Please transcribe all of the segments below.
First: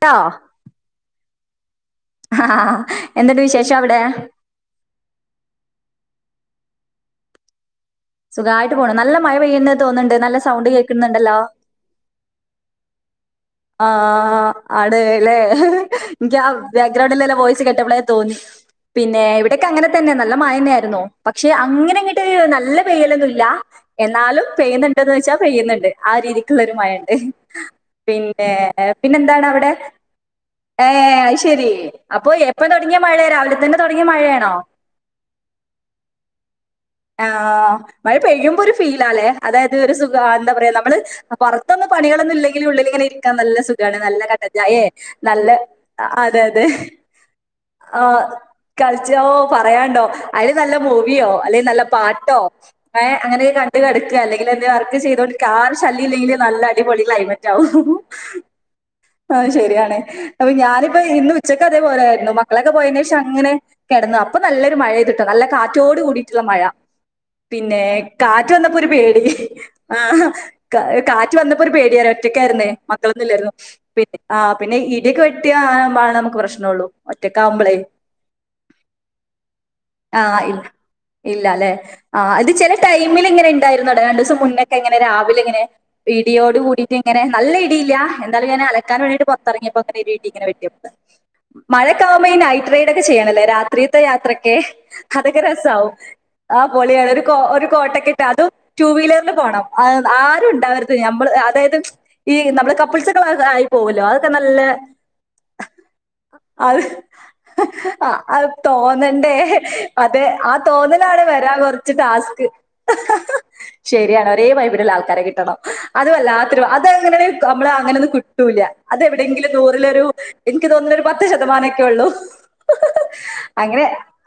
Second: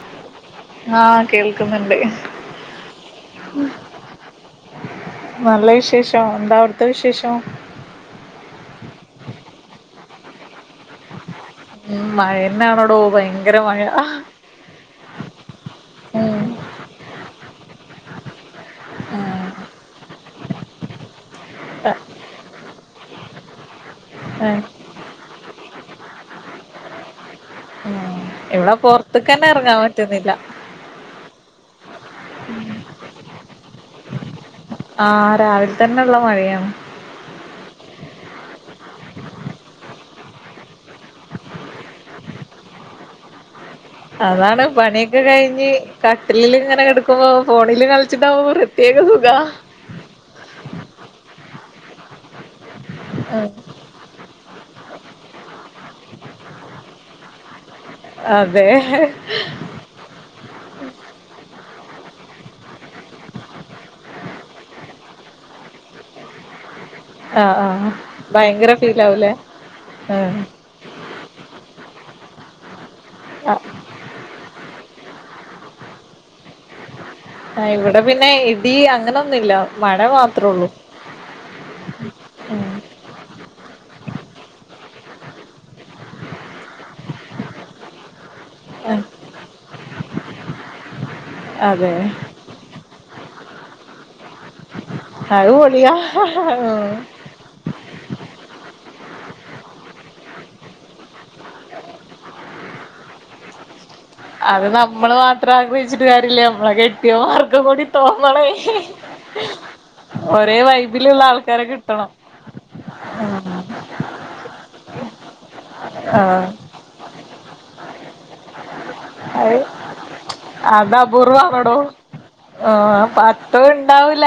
ട്ടോ ആഹ് കേൾക്കുന്നുണ്ട് അഹ് എന്ത്ണ്ട് വിശേഷം അവിടെ നല്ല വിശേഷം എന്താ അവിടുത്തെ വിശേഷം സുഖമായിട്ട് പോണു നല്ല മഴ പെയ്യുന്നുന്നത് തോന്നുന്നുണ്ട് നല്ല സൗണ്ട് കേൾക്കുന്നുണ്ടല്ലോ ഉം മഴതന്നാണടോ ഭയങ്ക ആഹ് അട അല്ലെ എനിക്ക് ഉം ആഹ് ബാക്ക്ഗ്രൗണ്ടില്ലല്ല വോയിസ് കെട്ടപ്പോള തോന്നി പിന്നെ ആഹ് ഇവിടൊക്കെ അങ്ങനെ തന്നെ നല്ല മയന്ന ആയിരുന്നു പക്ഷെ അങ്ങനെ അങ്ങിട്ട് നല്ല പെയ്യലൊന്നുല്ല എന്നാലും ആഹ് പെയ്യുന്നുണ്ടന്ന് വെച്ചാ പെയ്യുന്നുണ്ട് ആഹ് രീതിക്കുള്ള ഒരു മഴണ്ട് പിന്നെ ഇവിടെ പിന്നെന്താണ് പൊറത്ത്ക്കന്നെ അവിടെ എറങ്ങാൻ പറ്റുന്നില്ല ഏഹ് അത് ശെരി അപ്പൊ എപ്പം തുടങ്ങിയ മഴയ രാവിലെ തന്നെ തുടങ്ങിയ മഴയാണോ ആഹ് രാവിലെ തന്നെ ഉള്ള മഴയാണ് ആഹ് മഴ പെയ്യുമ്പോ ഒരു ഫീലാല്ലേ അതായത് ഒരു സുഖ എന്താ പറയാ നമ്മള് പുറത്തൊന്ന പണകളൊന്നും ഇല്ലെങ്കില് ഉള്ളിലിങ്ങനെ ഇരിക്കാ നല്ല സു ഖണ് നല്ല കട്ടൻ അതാണ് ചായെ പണിയൊക്കെ നല്ല കഴിഞ്ഞ് അതെ കട്ടിലിൽ അതെ ഇങ്ങനെ കെടക്കുമ്പോ ഫോണില് ആഹ് കളിച്ചിട്ടാവുമ്പോ പ്രത്യേക കഴിച്ച് ഓ സുഖാ പറയാണ്ടോ അതില് നല്ല മൂവിയോ അല്ലെങ്കി നല്ല പാട്ടോ ഏഹ് അങ്ങനെയൊക്കെ കണ്ട് കെടക്കാ അല്ലെങ്കി ല് വർക്ക് ചെയ്തോണ്ടിരിക്ക ആർക്കും ശല്യം ഇല്ലെങ്കിൽ നല്ല അടിപൊളി ക്ലൈമറ്റ് ആകും അതെ അതു ശരിയാണ് അപ്പൊ ഞാനിപ്പ ഇന്ന് ഉച്ചക്ക് അതേ പോലായിരുന്നു മക്കളൊക്കെ പോയതിന് ശേഷം അങ്ങനെ കിടന്ന് അപ്പൊ നല്ലൊരു മഴ പെയ്തട്ടോ നല്ല കാറ്റോട് കൂടിയിട്ടുള്ള മഴ ആഹ് പിന്നെ ആഹ് കാറ്റ് ഭയങ്കര വന്നപ്പോ ഒരു പേടി ഫീലാവൂലേ ആഹ് കാ കാറ്റ് വന്നപ്പോ ഒരു പേടിയാണ് ഒറ്റയ്ക്കായിരുന്നേ മക്കളൊന്നും ഇല്ലായിരുന്നു. പിന്നെ ആഹ് പിന്നെ ഇടിയൊക്കെ വെട്ടിയാ അപ്പാണ് നമുക്ക് പ്രശ്നം ഉള്ളൂ ആഹ് ഇവിടെ പിന്നെ ഇടി അങ്ങനൊന്നുല്ല മഴ ആ മാത്രം ഇല്ല ഉള്ളൂ. ഇല്ല അല്ലെ ആഹ് ഇത് ചില ടൈമില് ഇങ്ങനെ ഉണ്ടായിരുന്നുവിടെ രണ്ടു ദിവസം മുന്നൊക്കിങ്ങനെ രാവിലെ ഇങ്ങനെ ഇടിയോട് കൂടിയിട്ട് ഇങ്ങനെ നല്ല ഇടിയില്ല എന്തായാലും ഞാൻ അലക്കാൻ വേണ്ടിട്ട് പുറത്തിറങ്ങിയപ്പോ ഇങ്ങനെ ഒരു ഇടി വെട്ടിങ്ങനെ വെട്ടി അതെ മഴയൊക്കാവുമ്പോ ഈ നൈ റ്റ് റൈഡൊക്കെ ചെയ്യണോല്ലെ രാത്രീൽത്തെ യാത്രയൊക്കെ അതൊക്കെ അത് രസാവും പൊളിയാ ആഹ് ഉം. പൊളിയാണൊരു കോ ഒരു കോട്ടൊക്കെട്ട് അതും ടൂവീലറിൽ പോണം ആരും ഉണ്ടാവരു ത് നമ്മള് അതായത് ഈ നമ്മള് കപ്പിൾസൊക്കെ ആയി പോകല്ലോ അ ത് നല്ല അത് നമ്മള് മാത്രം ആഗ്രഹിച്ചിട്ട് കാര്യല്ല നമ്മളെ അത് കെട്ടിയോമാർക്കും കൂടി തോന്നണേ അത് തോന്നണ്ടേ അതെ ഒരേ ആഹ് വൈബിലുള്ള തോന്നലാണ് വരാൻ ആൾക്കാരെ കൊറച്ച് കിട്ടണം ടാസ്ക്ക് ശരിയാണ് ഒരേ വൈബിലുള്ള ആൾക്കാരെ കിട്ടണം അത് ആഹ് വല്ലാത്തൊരു ഭാ അത് അങ്ങനാണേ നമ്മള് അങ്ങനൊന്നും കിട്ടൂല അതെവിടെയെങ്കിലും അത് നൂറിലൊരു എനിക്ക് തോന്നണു ഒരു പത്ത് ശതമാനമൊക്കെ ഉള്ളു ഓഹ് പത്തും ഇണ്ടാവൂല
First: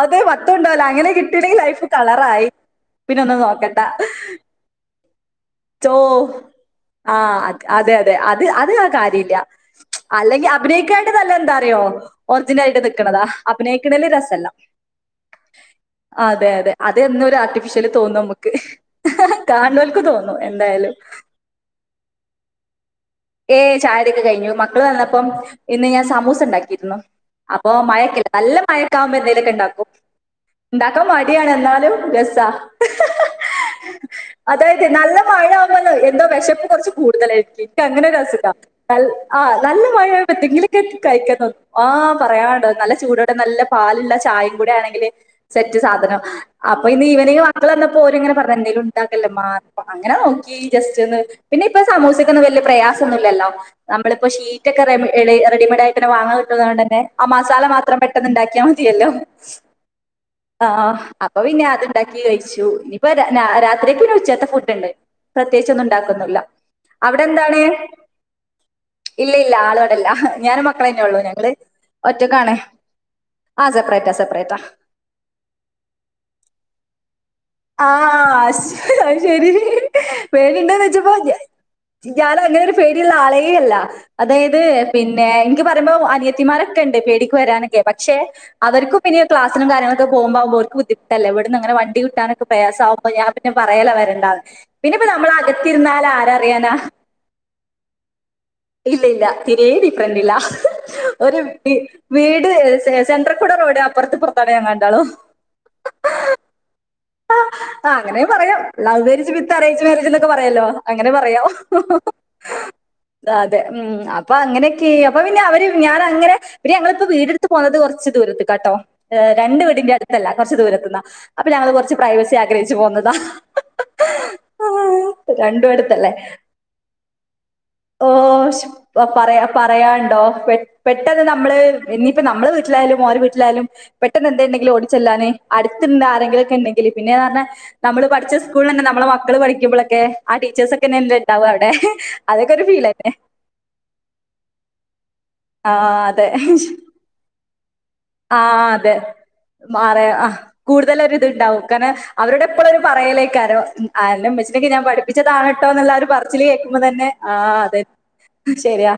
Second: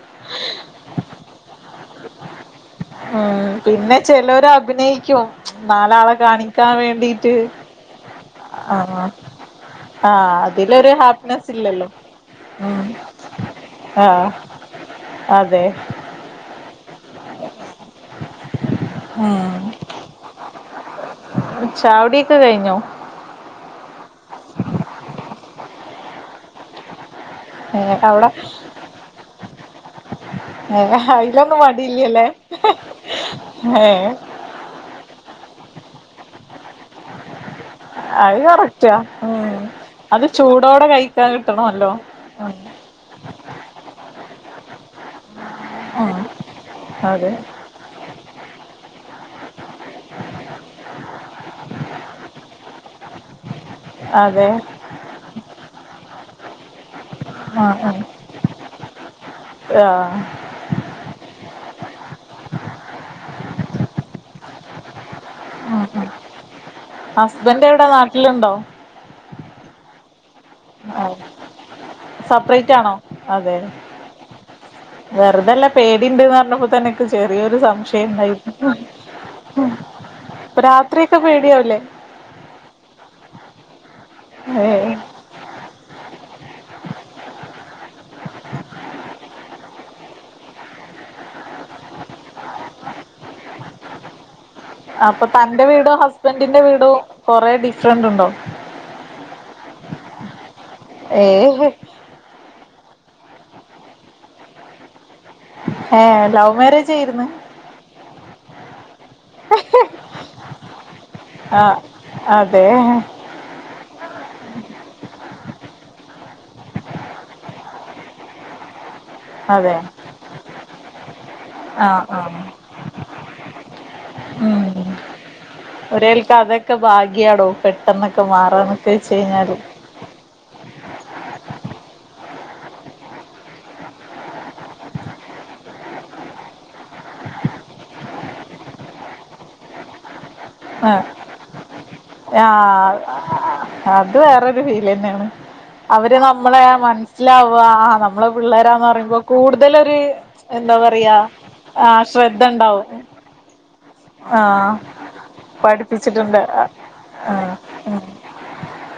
അതെ പത്തും ഉണ്ടാവൂല്ലാ അങ്ങനെ കിട്ടിയണങ്കി ലൈഫ് കളറായി പിന്നൊന്നും ഉം പിന്നെ നോക്കണ്ട. ചിലര് അഭിനയിക്കും റ്റോ നാലാളെ കാണിക്കാൻ വേണ്ടിട്ട് ആഹ് അതെ അതെ അത് അത് ആഹ് കാര്യല്ല ആഹ് അല്ലെങ്കിൽ അതിലൊരു അഭിനയിക്കാട്ടി നല്ല ഹാപ്പിനെസ് എന്താറിയോ ഇല്ലല്ലോ ഒറിജിനൽ ആയിട്ട് ഉം നിക്കണതാ അഭിനയിക്കണേല് ആഹ് രസ ഇല്ല അതെ അതെ അതെ അത് എന്നും ഒരു ആർട്ടിഫിഷ്യല് തോന്നും നമ്മക്ക് കാണുന്നവൾക്ക് തോന്നും എന്തായാലും ചാ കുടിയൊക്കെ കഴിഞ്ഞോ ഏയ് ചായ കുടിയൊക്കെ കഴിഞ്ഞു മക്കള് വന്നപ്പം ഇന്ന് ഞാൻ സമൂസ ഉണ്ടാക്കിയിരുന്നു അപ്പൊ ഏ അവിടെ മഴയൊക്കെല്ലേ നല്ല മഴയൊക്കാകുമ്പോ എന്തേലൊക്കെ ഉണ്ടാക്കും ഏ ഉണ്ടാക്കാൻ മടിയാണ് അയിലൊന്നും എന്നാലും മടിയില്ലല്ലേ രസാ ഏ അതായതെ നല്ല മഴ ആവുമ്പോ എന്തോ വിശപ്പ് കുറച്ച് കൂടുതലാ എനിയ്ക്ക് അങ്ങനെ ഒരു അത് അസുഖ കറക്റ്റാ ന ആഹ് ഉം നല്ല അത് മഴയാവുമ്പേ എന്തെങ്കിലൊക്കെ ചൂടോടെ കഴിക്കാൻ തോന്നും കിട്ടണല്ലോ ആഹ് ഉം പറയാൻണ്ടോ നല്ല ചൂടോടെ നല്ല പാലുള്ള ചായ കൂടാണെങ്കിൽ സെറ്റ് ഉം സാധനം അപ്പൊ അതെ ഇന്നീവനിങ്ങ് വ മക്കൾ വന്നപ്പോ ഓരിങ്ങനെ പറഞ്ഞ് എന്തേങ്കിലും ഉണ്ടാക്കല്ലെമ്മാ അങ്ങനെ നോക്കി ജസ്റ്റ് ഒന്ന് പിന്നെ ഇപ്പ സമൂസക്കൊന്നും വല്യ പ്രയാസം ഒന്നൂല്ലല്ലോ നമ്മളിപ്പോ അതെ ഷീറ്റ് ഒക്കെ റെമ ളെ റെഡിമെയ്ഡ് ആയിട്ടന്നെ വാങ്ങാൻ കിട്ടന്നതുകൊണ്ട് തന്നെ ആഹ് മസാല മാത്രം പെട്ടെന്ന് ഉണ്ടാക്കിയാൽ മതിയല്ലോ ആഹ് ആഹ് അപ്പൊ പിന്നെ അതുണ്ടാക്കി കഴിച്ചു ഇനിയിപ്പ രാ രാത്രിക്ക് പിന്നെ ഉച്ചത്തെ ഫുഡ് ഉണ്ട് പ്രത്യേകിച്ചൊന്നും ഉണ്ടാക്കുന്നൂല്ല അവിടെ എന്താണ് ഹസ്ബന്റ് ഇവിടെ നാട്ടിലുണ്ടോ ഇല്ല ഇല്ല ആളു ഇവിടല്ല ഞാനും മക്കളും ആ തെന്നെയുള്ളൂ ഞങ്ങള് ഒറ്റക്കാണ് സെപ്പറേറ്റ് ആണോ ആഹ് സെപ്പറേറ്റാ സെപ്പറേറ്റാ വെറുതല്ല പേടീണ്ട്ന്ന് പറഞ്ഞപ്പോ തന്നെ എനക്ക് ചെറിയൊരു സംശയം ഉണ്ടായി ആഹ് അത് ശരി രാത്രിയൊക്കെ പേടിയാവൂല്ലേ ഇയാള് അങ്ങനൊരു പേടിയുള്ള ആളേയല്ല അതായത് ഏ പിന്നെ എനിയ്ക്ക് പറയുമ്പോ അനിയത്തിമാരൊക്കെ ഉണ്ട് പേടിക്ക് വരാനൊക്കെ പക്ഷെ അവർക്കും പിന്നെ ക്ലാസിനും കാര്യങ്ങളും ഒക്കെ പോകുമ്പോ ആവുമ്പോ ഓര്ക്ക് ബുദ്ധിമുട്ടല്ലേ ഇവടന്ന് അങ്ങനെ വ വണ്ടി കിട്ടാനൊക്കെ പ്രയാസ ആകുമ്പോ ഞാൻ പിന്നെ പറയലാ വരേണ്ട പിന്ന ഇപ്പ അപ്പൊ നമ്മള് അകത്തിരുന്നാലും ആര് അറിയാനാ കൊറേ ഡിഫറന്റ് ഉണ്ടോ ഇല്ല ഇല്ല തീരെ ഡിഫറന്റ് ഇല്ല ഒരു ഏ വീട് സെന്റർ കൂടെ റോഡ് അപ്പുറത്ത് ഇപ്പുറത്തും ആണ് ഞാങ്ങൾ രണ്ടാളും ഏ ലവ് മാരേജ് ആയിരുന്ന് ആ അങ്ങനെയും പറയാം ലവ് മേ മേരേജ് വിത്ത് അറേഞ്ച് മാരേജ് എന്നൊക്കെ പറയല്ലോ അങ്ങനെ പറയാ ആ അതെ അതെ ഉം അപ്പൊ അങ്ങനെയൊക്കെ അപ്പൊ പിന്നെ അവര് ഞാൻ അങ്ങനെ പിന്ന ഞങ്ങളിപ്പോ വീടെടുത്ത് പോന്നത് കൊറച്ച് ദൂരത്ത്ക്കാട്ടോ ഏ രണ്ട് അതെ വീടിന്റെ അടുത്തല്ല കുറച്ച് ദൂരത്ത്ന്നാ അപ്പൊ ഞങ്ങൾ കുറച്ച് ആഹ് പ്രൈവസി ആഹ് ആഗ്രഹിച്ചു പോന്നതാ ഉം രണ്ടും അടുത്തല്ലേ ഒരുനെലക് അതൊക്കെ ഭാഗ്യാടോ പെട്ടെന്നൊക്കെ മാറാന്നൊക്കെ വെച്ച് കഴിഞ്ഞാല് പറയാനുണ്ടോ പെട്ടെന്ന് നമ്മള് ഇീനീയിപ്പോ നമ്മെളെ വീട്ടിലായാലും ഓരെ വീട്ടിലായാലും പെട്ടെന്ന് എന്തേണ്ടെങ്കിലും ഓടി ചെല്ലാൻ അടുത്ത്ള്ള ആരെങ്കിലൊക്കെ ഉണ്ടങ്കി പിന്നൊന്നറാഞ്ഞാ നമ്മള് പഠിച്ച സ്കൂളന്നെ നമ്മളെ മക്കള് പഠിക്കുമ്പോളൊക്കെ ആ ടി ടീച്ചേഴ്സ് ആഹ് ഒക്കെന്നെല്ലേ ഇണ്ടാവാ അവിടെ അതൊക്കെ ഒരു ആഹ് ഫീൽന്നെ അത് വേറൊരു ഫീലെന്നെയാണ് ആ അവര് അതെ നമ്മളെ മനസ്സിലാവ ആ നമ്മളെ ആ പിള്ളേരാന്ന് അതെ പറയുമ്പോ കൂടുതലൊരു മാറെ വ എന്താ കൂടുതലൊരു പറയാ ഇത്ണ്ടാവും ആ കാരണം അവരോട് ശ്രദ്ധ എപ്പോളും അത്‌ ഉണ്ടാവും പറയലേക്കാരം അന്റെ ഇമ്മച്ചിനെ ഒകെ ആഹ് ഞാൻ പഠി പഠിപ്പിച്ചതാണ് ട്ടോ എന്നുള്ള ആഒരു പഠിപ്പിച്ചിട്ടുണ്ട് പറച്ചില് ആഹ് കേൾക്കുമ്പോ തന്നെ ആ അതെ ശരിയാ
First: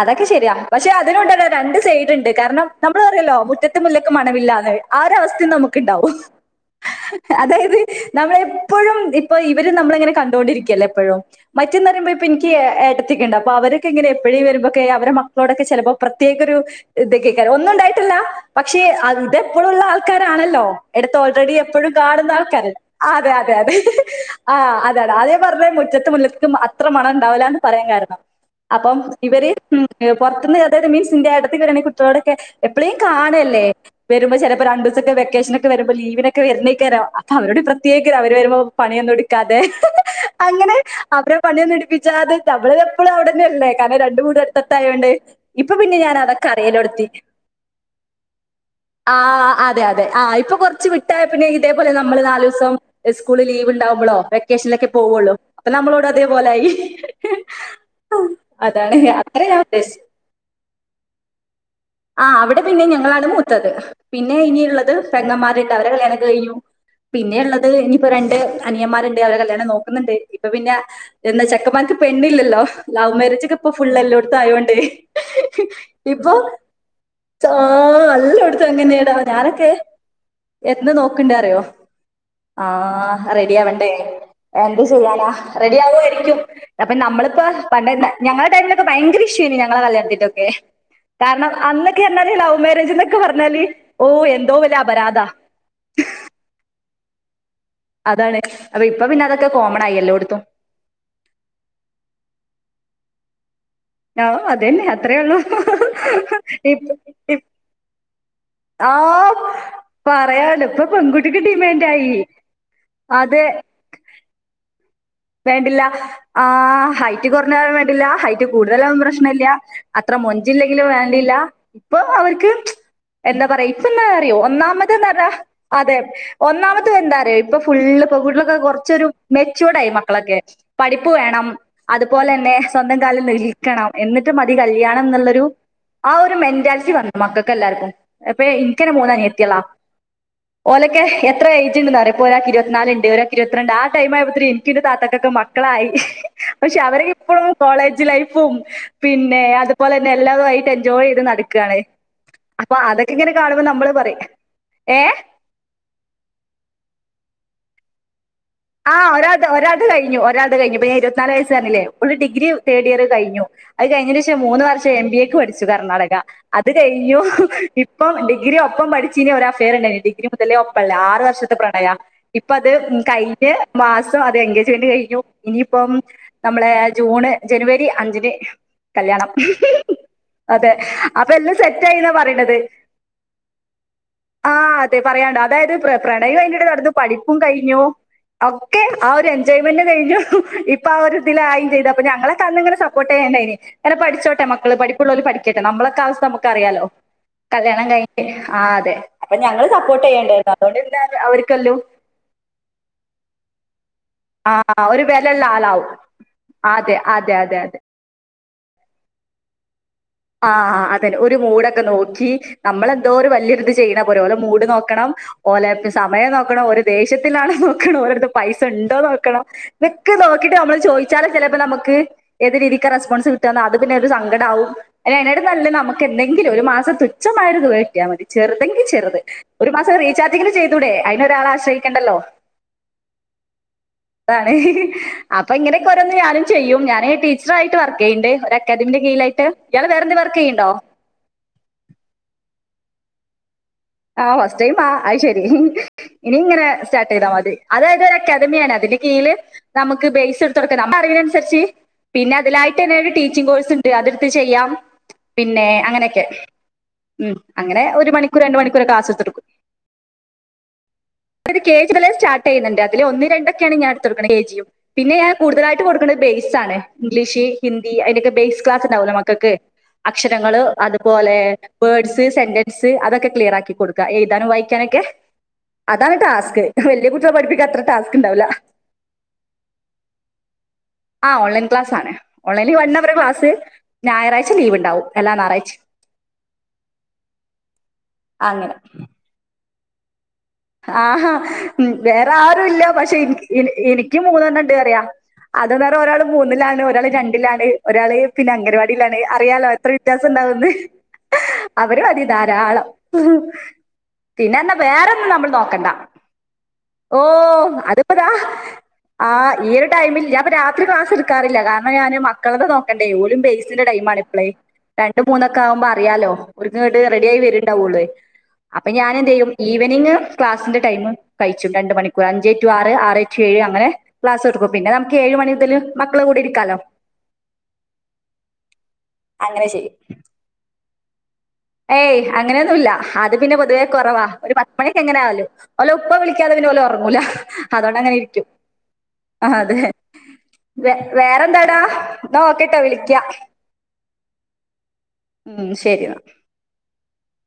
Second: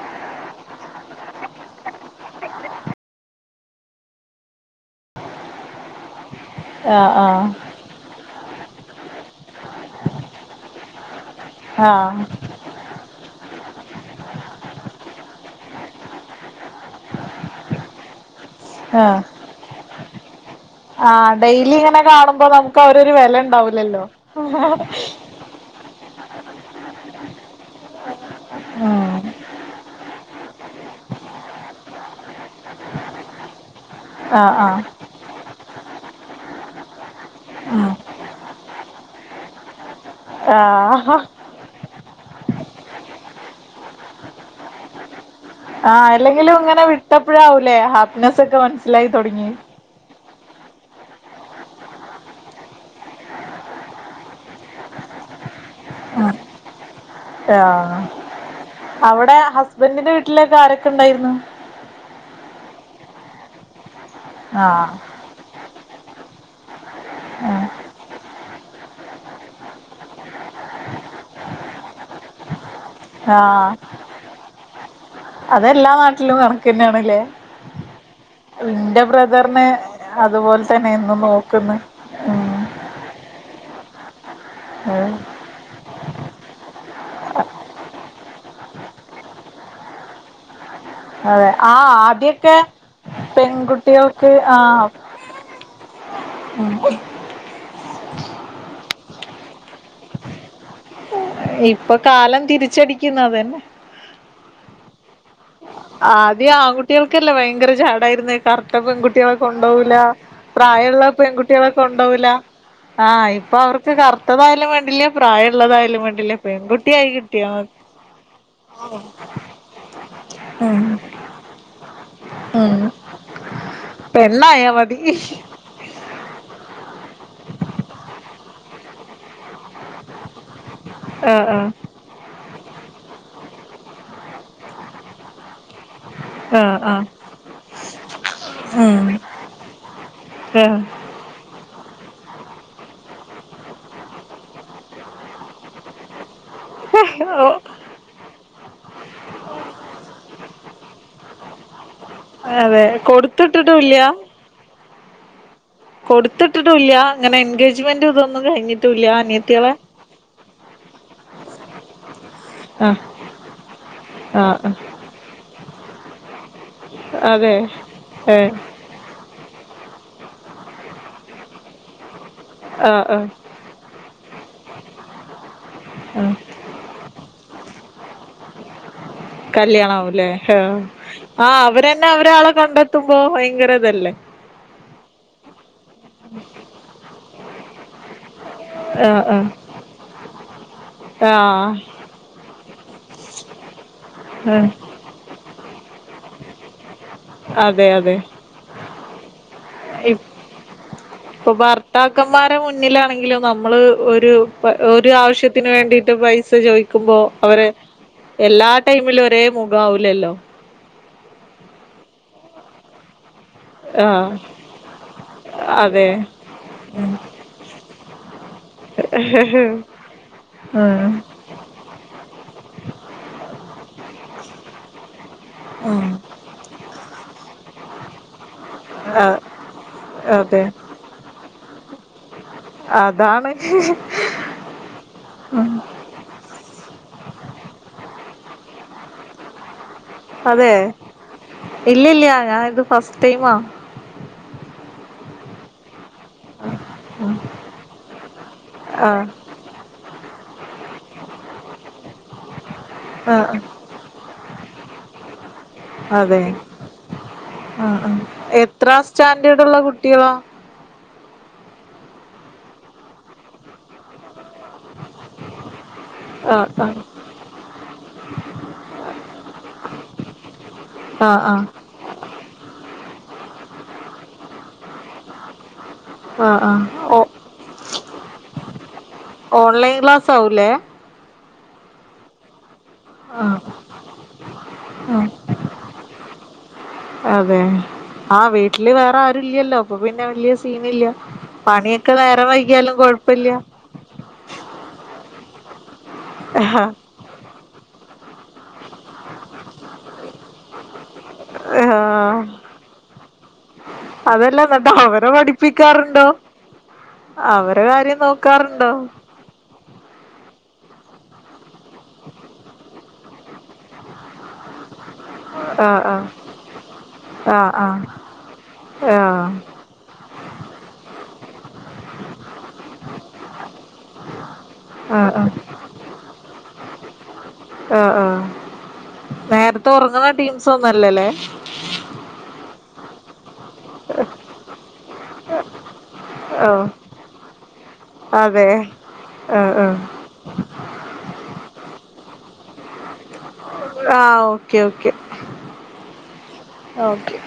അതൊക്കെ ശരിയാ പക്ഷെ അതിനും ഇണ്ടല്ലോ രണ്ട് സൈഡ് ഇണ്ട് കാരണം നമ്മള് പറിയല്ലോ മുറ്റത്തെ മുല്ലക്ക് മണമില്ലാന്ന് ആ ഒരു അവസ്ഥയും നമുക്ക്ണ്ടാവും ആഹ് ആഹ് അതായത് നമ്മളെപ്പോഴും ഇപ്പ ഇവര് നമ്മളെ ഇങ്ങനെ കണ്ടോണ്ടിരിക്കല്ലേ എപ്പഴും മറ്റ്ന്നെറയുമ്പോ ഇപ്പ ആഹ് എനിക്ക് ഏട്ട ത്തിയൊക്കെണ്ട് അവരൊക്കെങ്ങനെ എപ്പോഴും വരുമ്പൊക്കെ അവരെ മക്കളോടൊക്കെ ചിലപ്പോ പ്രത്യേകൊരു ഇതൊ കേക്ക ഒന്നും ഉണ്ടായിട്ടില്ല പക്ഷേ ആഹ് ഇത എപ്പോഴള്ള ആൾക്കാരാണല്ലോ എടുത്ത് ആഹ് ഓൾറെഡി ഡെയിലി എപ്പയും ഇങ്ങനെ കാണുന്ന കാണുമ്പോ ആൾകാര് നമുക്ക് അവരൊരു അതെ വെല അതെ അതെ ഉണ്ടാവൂലല്ലോ ആ അതെ തെ പറഞ്ഞെ മുറ്റത്തെ മുല്ലക്കും അത്ര മണം ഉണ്ടാവൂല്ല എന്ന് പറയാൻ കാരണം അപ്പം ആഹ് ഇവര് ഉം പുറത്തുന്ന് അതായത് മീൻസ് ഇന്റെ ഏട്ടത്തിന്റ രണ്ട് കുട്ടിയാളോടൊക്കെ എപ്പളെലു കാണെല്ലേ വരുമ്പോ ചിലപ്പോ ആഹ് രണ്ട് ദിവസക്കെ വെക്കേഷന് ഒക്കെ വരുമ്പോ ലീവിനൊക്കെ വരുന്നേക്കാരം അവരോട് പ്രത്യേകം അവര് വരുമ്പോ പണിയൊന്നും എടുക്കാതെ അങ്ങനെ ആഹ് അവരെ പണിയൊന്നും എടിപ്പിച്ചാതെ നമ്മള് എപ്പോളും ഇ വിടെന്നെ ഉള്ളേ കാരണം രണ്ട് വീടും അടുത്തടുത്തായോണ്ട് ഇപ്പൊ പിന്നെ ആഹ് ഞാൻ അതൊക്കെ അല്ലെങ്കിലും ഇങ്ങനെ അറിയലൊടുത്തി വിട്ടപ്പോഴാവൂലേ ഹാപ്പിനെസ്സ ഒക്കെ മനസ്സിലായി ആ തുടങ്ങിയെ അതെ അതെ ആ ഇപ്പ കൊറച്ച് വിട്ടായെ പിന്നെ ഇതേപോലെ നമ്മള് നാല് ദിവസം സ്കൂൾ ലീവ് ഉണ്ടാവുമ്പോളോ വെക്കേഷനൊക്കെ പോവുള്ളൂ അപ്പൊ നമ്മളോട് അതേപോലൊയി അവിടെ ഉദ്ദേശിച്ചത് ഹസ്ബൻ്റ് ന്റെ വീട്ടിലൊക്കെ ആരൊക്കെ ഉണ്ടായിരുന്നു ആ അവിടെ പിന്നെ ഞങ്ങളാണ് മൂത്തത് പിന്നെ ആഹ് ഇനിയുള്ളത് പെങ്ങമാര് അവരുടെ കല്യാണം ഒകെ കഴിഞ്ഞു പിന്നെ ഉള്ളത് ഇനിയിപ്പോ രണ്ട് അനിയന്മാരുണ്ട് അവരെ കല്യാണം നോക്കുന്നുണ്ട് ഇപ്പൊ പിന്നെ എന്താ ചെക്കൻ മാർക്ക് പെണ്ണില്ലല്ലോ ലവ് മേരേജ് ഒക്കെ ഇപ്പൊ ആഹ് ഫുൾ എല്ലോടത്തും ആയോണ്ട് അതെല്ലാ ഇപ്പൊ നാട്ടിലും കണക്കന്നെയാണല്ലേ ആ എല്ലോടത്തും അങ്ങനെ ന്നെ ഡാ ഞാനൊക്കെ അതുപോല്തെന്നെ എന്ന് നോക്കണ്ട് അറിയോ നോക്കുന്നെ ആഹ് റെഡി ആവട്ടെ എന്ത് ചെയ്യാനാ റെഡി ആവുമായിരിക്കും അപ്പൊ നമ്മളിപ്പോ പണ്ടെ ഞങ്ങളെ ടൈമിലൊക്കെ ഭയങ്കര ഇഷ്യൂയെനി ഞങ്ങളെ കല്യാത്തിന്റെയൊക്കെ അതെ കാരണം ആഹ് അന്നൊക്കെ പറഞ്ഞാല് ആദ്യൊക്കെ ലവ് മാരേജ് എന്നൊക്കെ പറഞ്ഞാല് ഓ എന്തോ വല്യ അപരാധാ ഉം അതാണ് അപ്പൊ ഇപ്പൊ പിന്നെ അതൊക്കെ കോമൺ ആയി എല്ലോട് ത്തും ഇപ്പൊ കാലം തിരിച്ചടിക്കുന്ന അതെന്നെ അതന്നെ അത്രേ ഒള്ളും ആ ആദ്യം ആൺകുട്ടികൾക്കല്ലേ ഭയങ്കര ചാടായിരുന്നെ കറുത്ത ആഹ് പെൺകുട്ടികളെ കൊണ്ടോവൂല പറയാണ്ട് ഇപ്പൊ പ്രായമുള്ള പെൺകുട്ടിക്ക് പെൺകുട്ടികളെ ഡിമാൻഡ് ആയി കൊണ്ടോവൂല ആഹ് അതെ ഇപ്പൊ അവർക്ക് കറുത്തതായാലും വേണ്ടില്ല വേണ്ടില്ല പ്രായമുള്ളതായാലും വേണ്ടില്ല ആ പെൺകുട്ടിയായി ഹൈറ്റ് കിട്ടിയാ കുറഞ്ഞ മതി തായാലും വേണ്ടില്ല ഹൈറ്റ് കൂടുതലായാലും പ്രശ്ന ഇല്ല അത്ര ഉം മൊഞ്ചില്ലെങ്കിലും വേണ്ടില്ല ഇപ്പൊ അവർക്ക് ഉം എന്താ പറയാ ഇപ്പൊ എന്നാ അറിയോ പെണ്ണായാ ഒന്നാമത് മതി ന്ന് പറഞ്ഞ അതെ ഒന്നാമത് എന്താറ ഇപ്പൊ ഫുള് പെൺകുട്ടികലൊക്കെ കുറച്ചൊരു മെച്യൂർഡ ആയി മ മക്കളൊക്കെ പഠിപ്പ് വേണം ആഹ് അതുപോലെ തന്നെ സ്വന്തം കാലിൽ നിൽക്കണം എന്നിട്ട് മതി കല്യാണം എന്നുള്ളൊരു ആ ഒരു ആഹ് മെന്റാലിറ്റി ആഹ് ആഹ് വന്നു മക്കൾക്ക് എല്ലാവർക്കും അപ്പൊ ഇന്ക്ക് തന്നെ ഉം മൂന്ന് അനിയത്തിയളാ ആഹ് ഓലക്കെ എ എത്ര ഏജ് ഉണ്ടെന്നറ ഇപ്പോ ഒരാക്ക് ഇരുപത്തിനാലുണ്ട് ഒരാൾക്ക് ഇരുപത്തി രണ്ട് ആ ടൈം ആയപ്പോഴേക്കും എനിക്കും എൻ്റെ താത്താക്കൊക്കെ മക്കളായി പക്ഷെ അവര് ഇപ്പോഴും കോളേജ് ലൈഫും പിന്നെ അതുപോലെ തന്നെ എല്ലാമായിട്ട് എൻജോയ് ചെയ്ത് നടക്കുകയാണ്. അപ്പൊ അതെ അതൊക്കെ ഇങ്ങനെ കാണുമ്പോ നമ്മള് കൊടുത്തിട്ടിട്ടുംല്ല ഇങ്ങനെ പറയും ഏഹ് കൊടുത്തിട്ട് ട്ടു ലിയ അങ്ങനെ എൻഗേജ്മെന്റ് ഇതൊന്നും കഴിഞ്ഞിട്ട് ആ ഒരാൾ ഒരാൾ കഴിഞ്ഞു ഒരാൾ കഴിഞ്ഞു ഇപ്പോ ഇരുപത്തിനാല് വയസ് പറഞ്ഞില്ലേ ഓൾ ഡിഗ്രി തേർഡ് ഇയർ ആഹ് കഴിഞ്ഞു അത് കഴിഞ്ഞതിൻ്റെ ശേഷം ആഹ് മൂന്ന് ആഹ് വർഷം എം ബി എക്ക് പഠിച്ചു കർണാടക അത് കഴിഞ്ഞു അതെ. ഇപ്പം ഏഹ്. ഡിഗ്രി ഒപ്പം പഠി ചീനിയ ഒരു അഫയർ ഉണ്ടായിന് ഡിഗ്രി മുതലേ ഒപ്പമുള്ള ആറ് വർഷത്തെ പ്രണയം ഇപ്പ അത് ആഹ് ക ആഹ്. കഴിഞ്ഞ മാസം അത് എൻഗേജ്മെന്റ് കഴിഞ്ഞു ഇനിയിപ്പം നമ്മളെ ജൂണ് ജനുവരി അഞ്ച [unintelligible] കല്യാണം കല്യാണാവുംല്ലേ? അതെ ആഹ്. അപ്പൊ എല്ലാം ആഹ് സെറ്റ് അവരെന്നെ ആയിന്നാ അവരാളെ പറയണത് കണ്ടെത്തുമ്പോ ഭയങ്കര ഇതല്ലേ? ആ അതെ പറയാണ്ടോ അതായത് പ്ര പ്രണയം അതിന്റെടെ നടന്ന് പഠിപ്പും കഴിഞ്ഞു ഒക്കെ ആ ആഹ് ഒരു ആഹ്. എൻജോയ്മെന്റ് കഴിഞ്ഞു ഇപ്പൊ ആ ഒരു ഇതില ആയും ആഹ്. ചെയ്ത അപ്പൊ ഞങ്ങള് അന്നങ്ങനെ സപ്പോർട്ട് ചെയ്യണ്ടായി പിന്ന പഠിച്ചോട്ടെ ആഹ്. മക്കള് പടിപ്പുള്ളോൽ പഠിക്കട്ട നമ്മളെ ഒകെ അവസ്ഥ നമുക്കറിയാലോ കല്യാണം അതെ അതെ. കഴിഞ്ഞ ആ അതെ അപ്പൊ ഞങ്ങൾ സപ്പോർട്ട് ചെയ്യേണ്ടായിരുന്നു അതുകൊണ്ട് ഇന്ന് അവർക്കല്ലോ കാക്കന്മാരെ മുന്നിലാണെങ്കിലും നമ്മള് ഒരു ആ ഒരു വെലയുള്ള ആവശ്യത്തിന് ആളാവും വേണ്ടിട്ട് പൈസ അതെ ചോദിക്കുമ്പോ അതെ അതെ അതെ അവരെ എല്ലാ ടൈമിലും ഒരേ മുഖാവൂലല്ലോ ആഹ് അതെ ഒരു മൂടൊക്കെ നോക്കി നമ്മളെന്തോ ഒരു വല്ല്യ ചെയ്ണാ ആഹ്. പോലെ മൂഡ് നോക്കണം ഓലെ അതെ. സമയം നോക്കണം ഉം. ദേശ്യത്തിലാണോ നോക്കണം ഓരട്ത്ത് പൈസണ്ടോ നോക്കണം ദൊക്കെ നോക്കിട്ട് നമ്മള് ഉം. ചോയിച്ചാലോ ചെലേപ്പോ നമുക്ക് ഏത് രീതിക്കാ റെസ്പോൺസ് കിട്ടാന്നോ അത് പിന്നെ ഒരു സങ്കടാവും എന്നട് നല്ല നമുക്ക് ഉം. എങ്കിലും ഒരു മാസം തുച്ഛമായൊരു തുക കിട്ടിയാൽ മതി ചെറുതെങ്കി ചെറുത് ആഹ്. ഒരു മാസം റീചാർജെങ്കിലും അതെ. ചെയ്തുടെ അതിനൊരാളെ ആശ്രയിക്കണ്ടല്ലോ അതാണ്. അതാണ് അപ്പൊ ഇങ്ങനൊ ഞാനും ചെയ്യും ഞാന് ടീച്ചറായിട്ട് വർക്ക് ചെയ്യ്ണ്ട് ഒരു അക്കാദമിൻ്റെ കീഴാലായിട്ട് ഇയാൾ വേറെന്തേ വർ അതെ ഇല്ല്യല്ല ഞാൻ ഇത് ഫസ്റ്റ് ടൈമാ ആഹ് ഫസ്റ്റ് ടൈമാ അയ്ശെരി ഇനി ഇങ്ങനെ സ്റ്റാർട്ട് ചെയ്താൽ മതി അതായത് ഒരു അക്കാദമിയാണ് അതിന്റെ ആഹ് കീഴില് നമുക്ക് ബേസ് എടുത്ത് കൊടുക്കാം നമ്മുടെ അറിവിനുസരിച്ച് പിന്നെ അതിലായിട്ട്ന്നെ ഒരു ടീച്ചിങ് ആഹ് കോഴ്സ് ഉണ്ട് അതെടുത്ത് ചെയ്യാം പിന്നെ അങ്ങനെയൊക്കെ അതെ ഉം അങ്ങനെ ഒരു മണിക്കൂർ രണ്ട് മണിക്കൂർ. എത്ര ക്ലാസ് എടുത്തെടുക്കും സ്റ്റാൻഡേർഡ് ഉള്ള കുട്ടികളോ [unintelligible] കെ ജി മുതൽ സ്റ്റാർട്ട് ചെയ്യുന്നുണ്ട് അതില് ഒന്ന് രണ്ടൊക്കെയാണ് ഞാൻ ഇട്തൊട്ക്ക്ണേ കെ ജിയും. പിന്നെ ഞാൻ കൂടുതലായിട്ട് കൊടുക്കുന്നത് ആഹ് ബേഴ്സാണ് ആഹ് ഇംഗ്ലീഷ് ഹിന്ദി അതിനൊക്കെ ബേസ് ക്ലാസ് ഉണ്ടാവല്ലോ മക്കക്ക് അക്ഷരങ്ങള് അതുപോലെ ആഹ് ആഹ് വേർഡ്സ് സെന്റൻസ് അതൊക്കെ ക്ലിയർ ആക്കി കൊടുക്കാ എഴുതാനും വായിക്കാനൊക്കെ അതാണ് ആഹ് ടാസ്ക് ആഹ് വല്ല്യ ഓ കുട്ടികളെ പഠിപ്പിക്കാൻ അത്ര ടാസ്ക് ഉണ്ടാവില്ല ഓൺലൈൻ ക്ലാസ് ആവൂല്ലേ ആ ഓലൈൻ ക്ലാസ്സാണ് ഓൺലൈനിൽ വൺ അവർ ക്ലാസ് ആഹ് ഞായറാഴ്ച ലീവ് ഉണ്ടാവും ആഹ് എല്ലാ ഞായറാഴ്ചിം അതെ ആഹ് അങ്ങനെ വീട്ടില് വേറെ ആരുല്ലല്ലോ അപ്പൊ പിന്നെ വലിയ സീനില്ല ആഹാ പണിയൊക്കെ വേറെ നേരം ആരും ഇല്ല വൈകിയാലും പക്ഷെനി കൊഴപ്പില്ല എനി എനി- എക്ക് മൂന്നെണ്ണം ഉണ്ട്ന്ന് പറിയാ അത് വേറെ ഒരാള് മൂന്നിലാണ് ആഹ് ഒരാള് രണ്ടിലാണ് ഒരാള് പിന്നെ അംഗൻവാടിയിലാണ് അറിയാലോ എത്ര വ്യത്യാസം ഉണ്ടാവുംന്ന് അവര് മതി ആഹ് ധാരാളം പിന്നെ അതല്ലാ എന്നാ നട്ട് വേറെ അവരെ ഒന്നും നമ്മൾ നോക്കണ്ട പഠിപ്പിക്കാറുണ്ടോ ഓ അവരെ അതിപ്പോ കാര്യം ദാ നോക്കാറുണ്ടോ ആഹ് ഈ ഒരു ടൈമില്ലാ അപ്പ രാത്രിക്ലാസ് എടുക്കാറില്ല കാരണം ഞാന് മക്കളെത് നോക്കണ്ടേ ഓലും ബേസിന്റെടൈം ആണ് ഇപ്പളെ രണ്ടും മൂന്നൊക്കെ ആവുമ്പോ ആഹ് ആഹ് അറിയാലോ ഓര്ക്കിങ്ങട്ട് റെഡി ആയി ആഹ് വരുന്നുണ്ടാവുള്ളൂ ആഹ് അപ്പൊ ഞാനെന്ത് ചെയ്യും ആഹ് ഈ- ഈവനിംഗ് ക്ലാസിന്റെ ടൈം കഴിച്ചും രണ്ട് മണിക്കൂർ അഞ്ച് ടു ആറ് ആറ് ടു ഏഴ് അങ്ങനെ ക്ലാസ്ടുക്കും പിന്നെ നമുക്ക് ആഹ് ഏഴ് ആഹ് മണിമുതൽ മക്കളെ കൂടെ ഇരിക്കാലോ ആഹ് ആഹ് അങ്ങനെ നേരത്തെ ചെയ്യും ഉറങ്ങുന്ന ടീംസ് ഒന്നും അല്ലലേ ഏയ് അങ്ങനെയൊന്നുമില്ല അത് പിന്നെ പൊതുവേ കുറവാ ഒരു പത്ത് മണിയൊക്കെ എങ്ങനെ ആവല്ലും ഓലെ ഉപ്പ വിളിക്കാതെ പിന്നെ ഓല് ആഹ് ഉറങ്ങൂല അതുകൊണ്ട് അങ്ങനെ ഇരിക്കും അതെ ആഹ് അതെ വെ വേറെന്താടാ എന്നാ ഓക്കെട്ടോ വിളിക്ക്യാ ആഹ് ഓക്കെ ഓക്കെ ഉം ശരി ന്നാ. ഓക്കെ